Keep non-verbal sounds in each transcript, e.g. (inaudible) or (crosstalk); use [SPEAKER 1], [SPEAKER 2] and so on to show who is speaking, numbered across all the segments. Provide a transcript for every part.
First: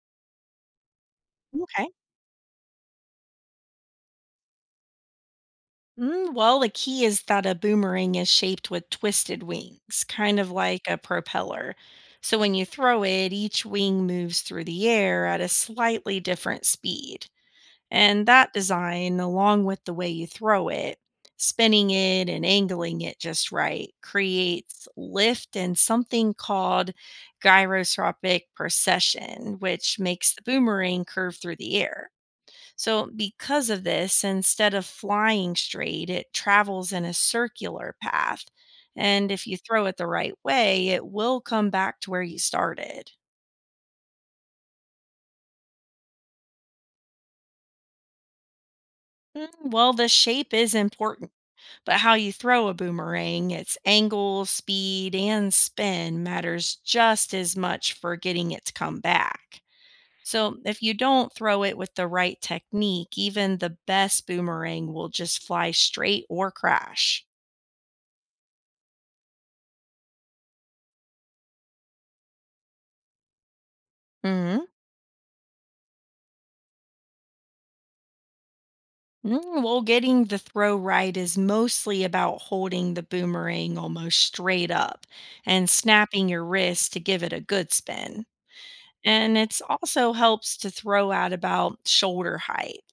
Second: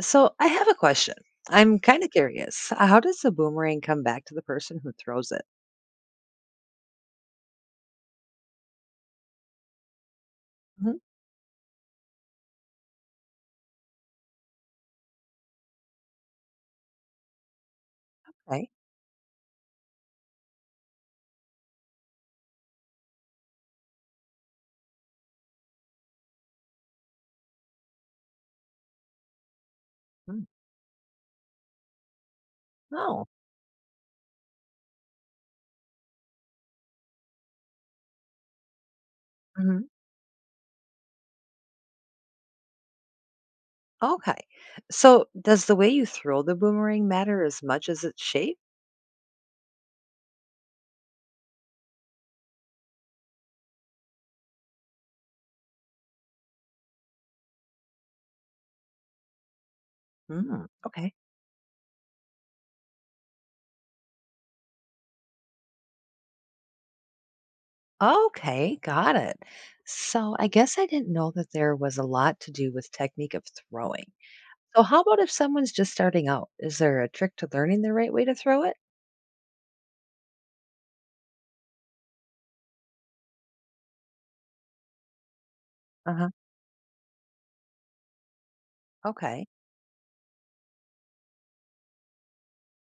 [SPEAKER 1] So I have a question. I'm
[SPEAKER 2] Okay.
[SPEAKER 1] kind of curious. How does the boomerang come back to the person who throws it?
[SPEAKER 2] Well, the key is that a boomerang is shaped with twisted wings, kind of like a
[SPEAKER 1] Mhm.
[SPEAKER 2] propeller. So when you throw it, each wing moves through the air at a slightly different speed. And that
[SPEAKER 1] Okay.
[SPEAKER 2] design, along with the way you throw it, spinning it and angling it just right, creates lift and something called gyroscopic precession, which makes the
[SPEAKER 1] Mm.
[SPEAKER 2] boomerang curve through the air. So,
[SPEAKER 1] Oh,
[SPEAKER 2] because of this, instead of flying straight, it travels in a circular path. And if you
[SPEAKER 1] hmm,
[SPEAKER 2] throw it the right way, it will come back to where you started.
[SPEAKER 1] okay. So does the way you throw the boomerang matter as much as its shape?
[SPEAKER 2] Well, the shape is important, but how you throw a boomerang, its angle, speed, and spin matters just as much for getting it to come back. So,
[SPEAKER 1] Mm.
[SPEAKER 2] if you
[SPEAKER 1] Okay.
[SPEAKER 2] don't throw it with the right technique, even the best boomerang will just fly straight or crash.
[SPEAKER 1] Okay, got it. So I guess I didn't know that there was a lot to do with technique of throwing.
[SPEAKER 2] Mhm.
[SPEAKER 1] So how about if someone's just starting out? Is there a trick to learning the right way to throw it?
[SPEAKER 2] Well, getting the throw right is mostly about holding the boomerang almost straight up and
[SPEAKER 1] Uh
[SPEAKER 2] snapping
[SPEAKER 1] huh.
[SPEAKER 2] your wrist to give it a good spin. And
[SPEAKER 1] Okay.
[SPEAKER 2] it's also helps to throw at about shoulder height.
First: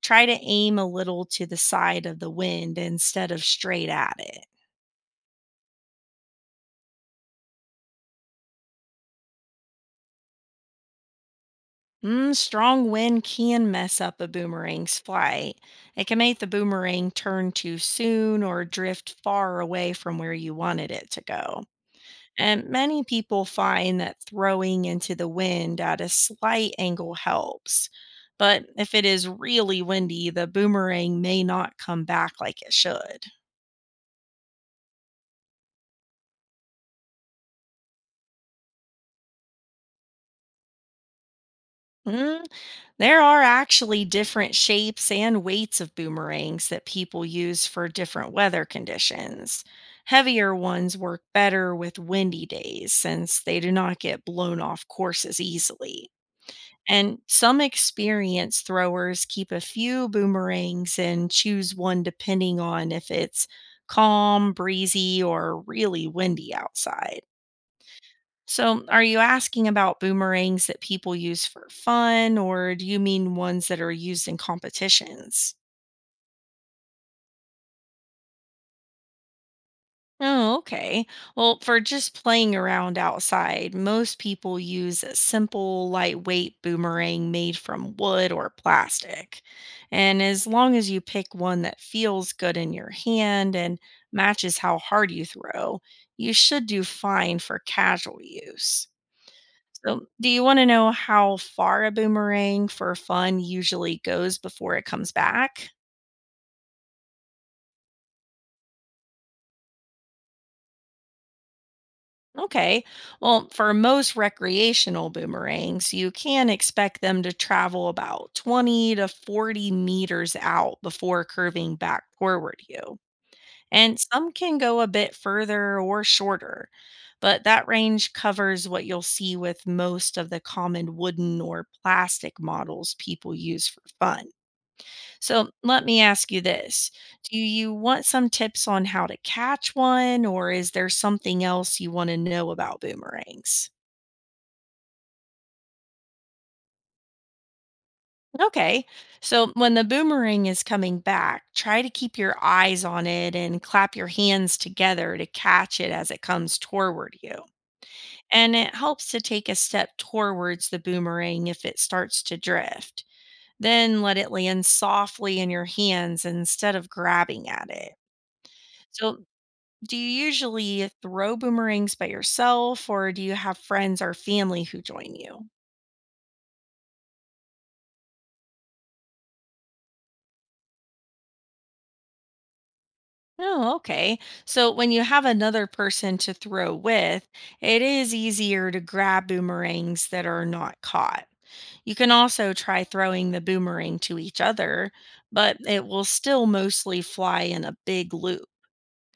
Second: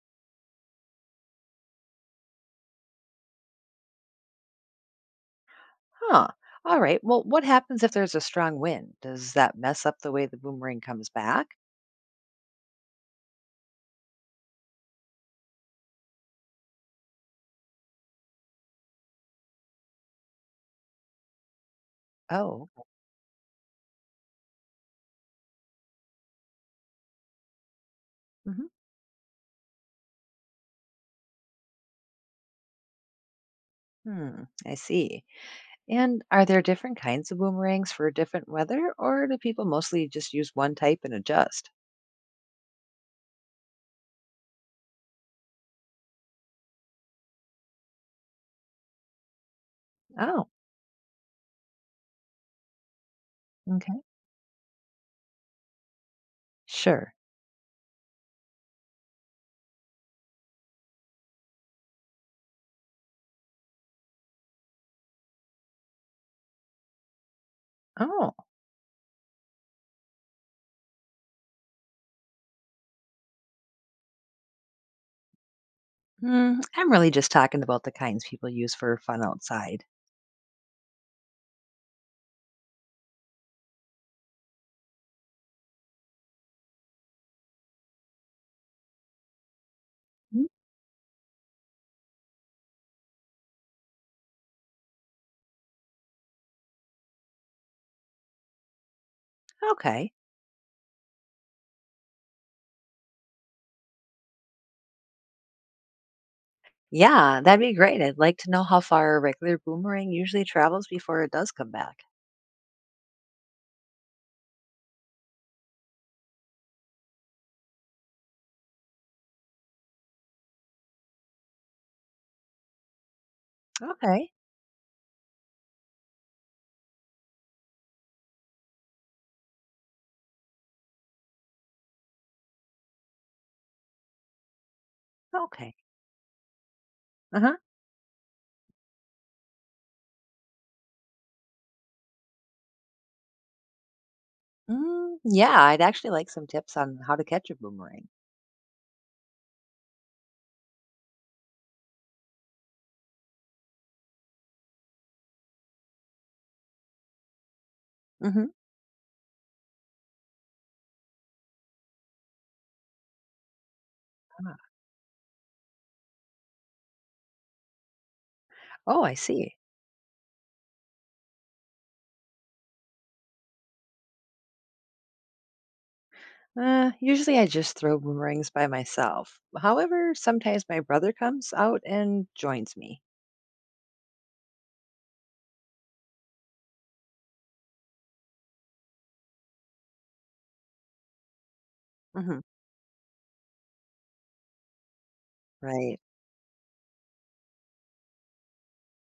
[SPEAKER 2] Try to aim a little to the side of the wind instead of straight at it.
[SPEAKER 1] Huh. All right. Well, what happens if there's a strong wind? Does that mess up the way the boomerang comes back?
[SPEAKER 2] Strong wind can mess up a boomerang's flight. It can make the boomerang turn too soon or drift far away from where you wanted it to go. And
[SPEAKER 1] Oh,
[SPEAKER 2] many people find that throwing into the wind at a slight angle helps. But
[SPEAKER 1] hmm,
[SPEAKER 2] if it is really windy, the boomerang may not come back like it should.
[SPEAKER 1] hmm. I see. And are there different kinds of boomerangs for different weather, or do people mostly just use one type and adjust?
[SPEAKER 2] Mm, There are actually different shapes and weights of boomerangs that people use for different weather conditions.
[SPEAKER 1] Oh,
[SPEAKER 2] Heavier ones work better with windy days since they do not
[SPEAKER 1] okay.
[SPEAKER 2] get blown off course as easily.
[SPEAKER 1] Sure.
[SPEAKER 2] And some experienced throwers keep a few boomerangs and choose one depending on if it's calm, breezy, or really windy outside.
[SPEAKER 1] Oh,
[SPEAKER 2] So, are you asking about boomerangs that people use for fun, or do you mean ones that are used in competitions?
[SPEAKER 1] hmm. I'm really just talking about the kinds people use for fun outside.
[SPEAKER 2] Oh, okay. Well, for just playing around outside, most people use a simple, lightweight boomerang made from wood or plastic. And
[SPEAKER 1] Mhm.
[SPEAKER 2] as long as you pick one that feels good in your hand and matches how hard you throw, you should do fine for casual use. So,
[SPEAKER 1] Okay.
[SPEAKER 2] do you want to know how far a boomerang for fun usually goes before it comes back?
[SPEAKER 1] Yeah, that'd be great. I'd like to know how far a regular boomerang usually travels before it does come back.
[SPEAKER 2] Okay. Well, for most recreational boomerangs, you can expect them to travel about 20 to 40 meters out before curving back toward you. And
[SPEAKER 1] Okay.
[SPEAKER 2] some can go a bit further or shorter, but that range covers what you'll see with most of the common wooden or plastic models people use for fun. So
[SPEAKER 1] Okay.
[SPEAKER 2] let me ask you this. Do
[SPEAKER 1] Uh huh.
[SPEAKER 2] you want some tips on how to catch one, or is there something else you want to know about boomerangs?
[SPEAKER 1] Mm, yeah, I'd actually like some tips on how to catch a boomerang.
[SPEAKER 2] Okay. So when the boomerang is coming back, try to keep your eyes on it and clap your hands together to catch it as it comes toward you.
[SPEAKER 1] Hmm.
[SPEAKER 2] And it helps to take a step towards the boomerang if it starts to drift. Then let it
[SPEAKER 1] Ah.
[SPEAKER 2] land softly in your hands instead of grabbing at it.
[SPEAKER 1] Oh, I
[SPEAKER 2] So
[SPEAKER 1] see.
[SPEAKER 2] do you usually throw boomerangs by yourself or do you have friends or family who join you?
[SPEAKER 1] Usually I just throw boomerangs by myself. However, sometimes my brother comes out and joins me.
[SPEAKER 2] Oh, okay. So when you have another person to throw with, it is easier to grab boomerangs that are not caught. You can
[SPEAKER 1] Hmm.
[SPEAKER 2] also try throwing the boomerang to each other, but it
[SPEAKER 1] Right.
[SPEAKER 2] will still mostly fly in a big loop.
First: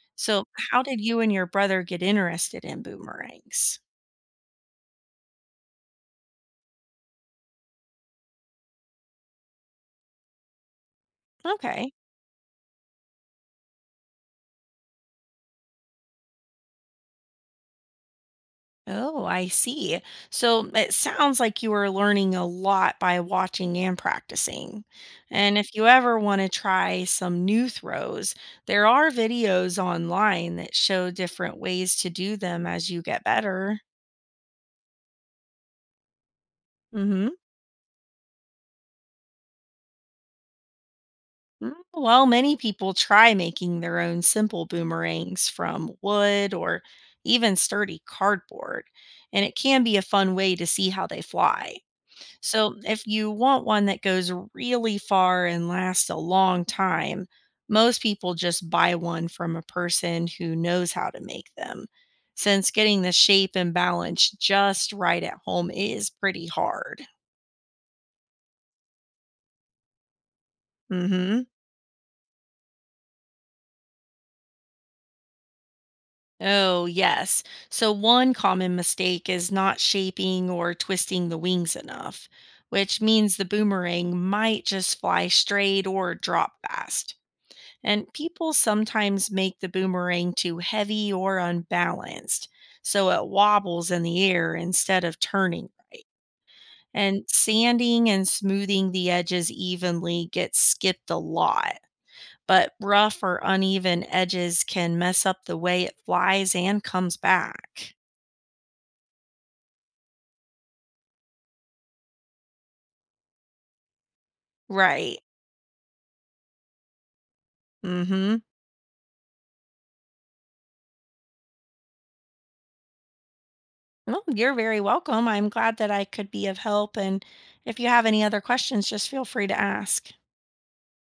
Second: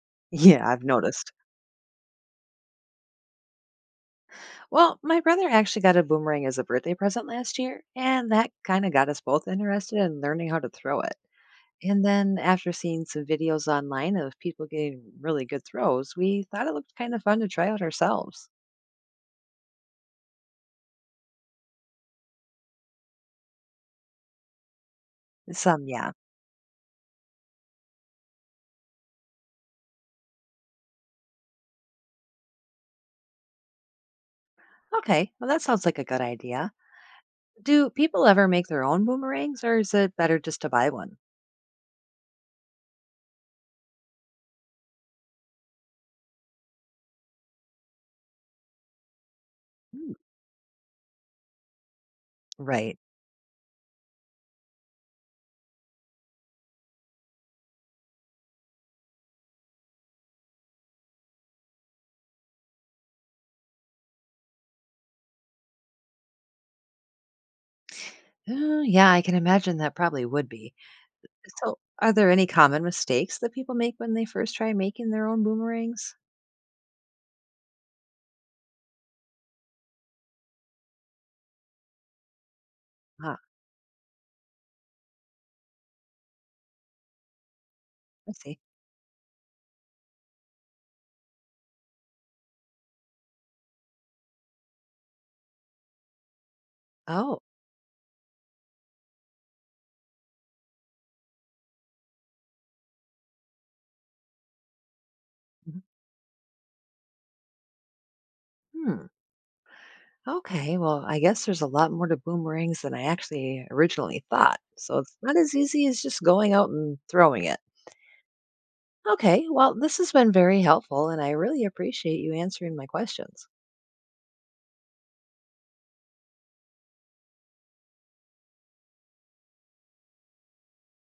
[SPEAKER 1] (laughs)
[SPEAKER 2] So,
[SPEAKER 1] Yeah,
[SPEAKER 2] how
[SPEAKER 1] I've
[SPEAKER 2] did you
[SPEAKER 1] noticed.
[SPEAKER 2] and your brother get interested in boomerangs?
[SPEAKER 1] Well, my brother actually got a boomerang as a birthday present last year, and that kind of got us both interested in learning how to throw it.
[SPEAKER 2] Okay.
[SPEAKER 1] And then after seeing some videos online of people getting really good throws, we thought it looked kind of fun to try out ourselves.
[SPEAKER 2] Oh, I see. So it sounds like you are learning a lot by watching and practicing. And if you
[SPEAKER 1] Some, yeah.
[SPEAKER 2] ever want to try some new throws, there are videos online that show different ways to do them as you get better.
[SPEAKER 1] Okay, well, that sounds like a good idea.
[SPEAKER 2] Mhm.
[SPEAKER 1] Do people ever make their own boomerangs or is it better just to buy one?
[SPEAKER 2] Well, many people try making their own simple boomerangs from wood or even sturdy cardboard, and it can be a
[SPEAKER 1] Hmm.
[SPEAKER 2] fun way to see how they fly. So,
[SPEAKER 1] Right.
[SPEAKER 2] if you want one that goes really far and lasts a long time, most people just buy one from a person who knows how to make them, since getting the shape and balance just right at home is pretty hard.
[SPEAKER 1] Yeah, I can imagine that probably would be.
[SPEAKER 2] Hmm.
[SPEAKER 1] So, are there any common mistakes that people make when they first try making their own boomerangs?
[SPEAKER 2] Oh, yes. So, one common mistake is not shaping or twisting the wings enough, which
[SPEAKER 1] Ah,
[SPEAKER 2] means the boomerang might just fly straight or drop fast. And
[SPEAKER 1] I
[SPEAKER 2] people
[SPEAKER 1] see.
[SPEAKER 2] sometimes make the boomerang too heavy or unbalanced, so it wobbles in the air instead of turning. And
[SPEAKER 1] Oh,
[SPEAKER 2] sanding and smoothing the edges evenly gets skipped a lot, but rough or uneven edges can mess up the
[SPEAKER 1] mhm.
[SPEAKER 2] way it flies and comes back.
[SPEAKER 1] Hmm. Okay, well, I guess there's a lot more to boomerangs than I actually originally thought. So, it's
[SPEAKER 2] Right.
[SPEAKER 1] not as easy as just going out and throwing it.
[SPEAKER 2] Mm-hmm.
[SPEAKER 1] Okay, well, this has been very helpful, and I really appreciate you answering my questions.
[SPEAKER 2] Well, you're very welcome. I'm glad that I could be of help. And if you have any other questions, just feel free to ask.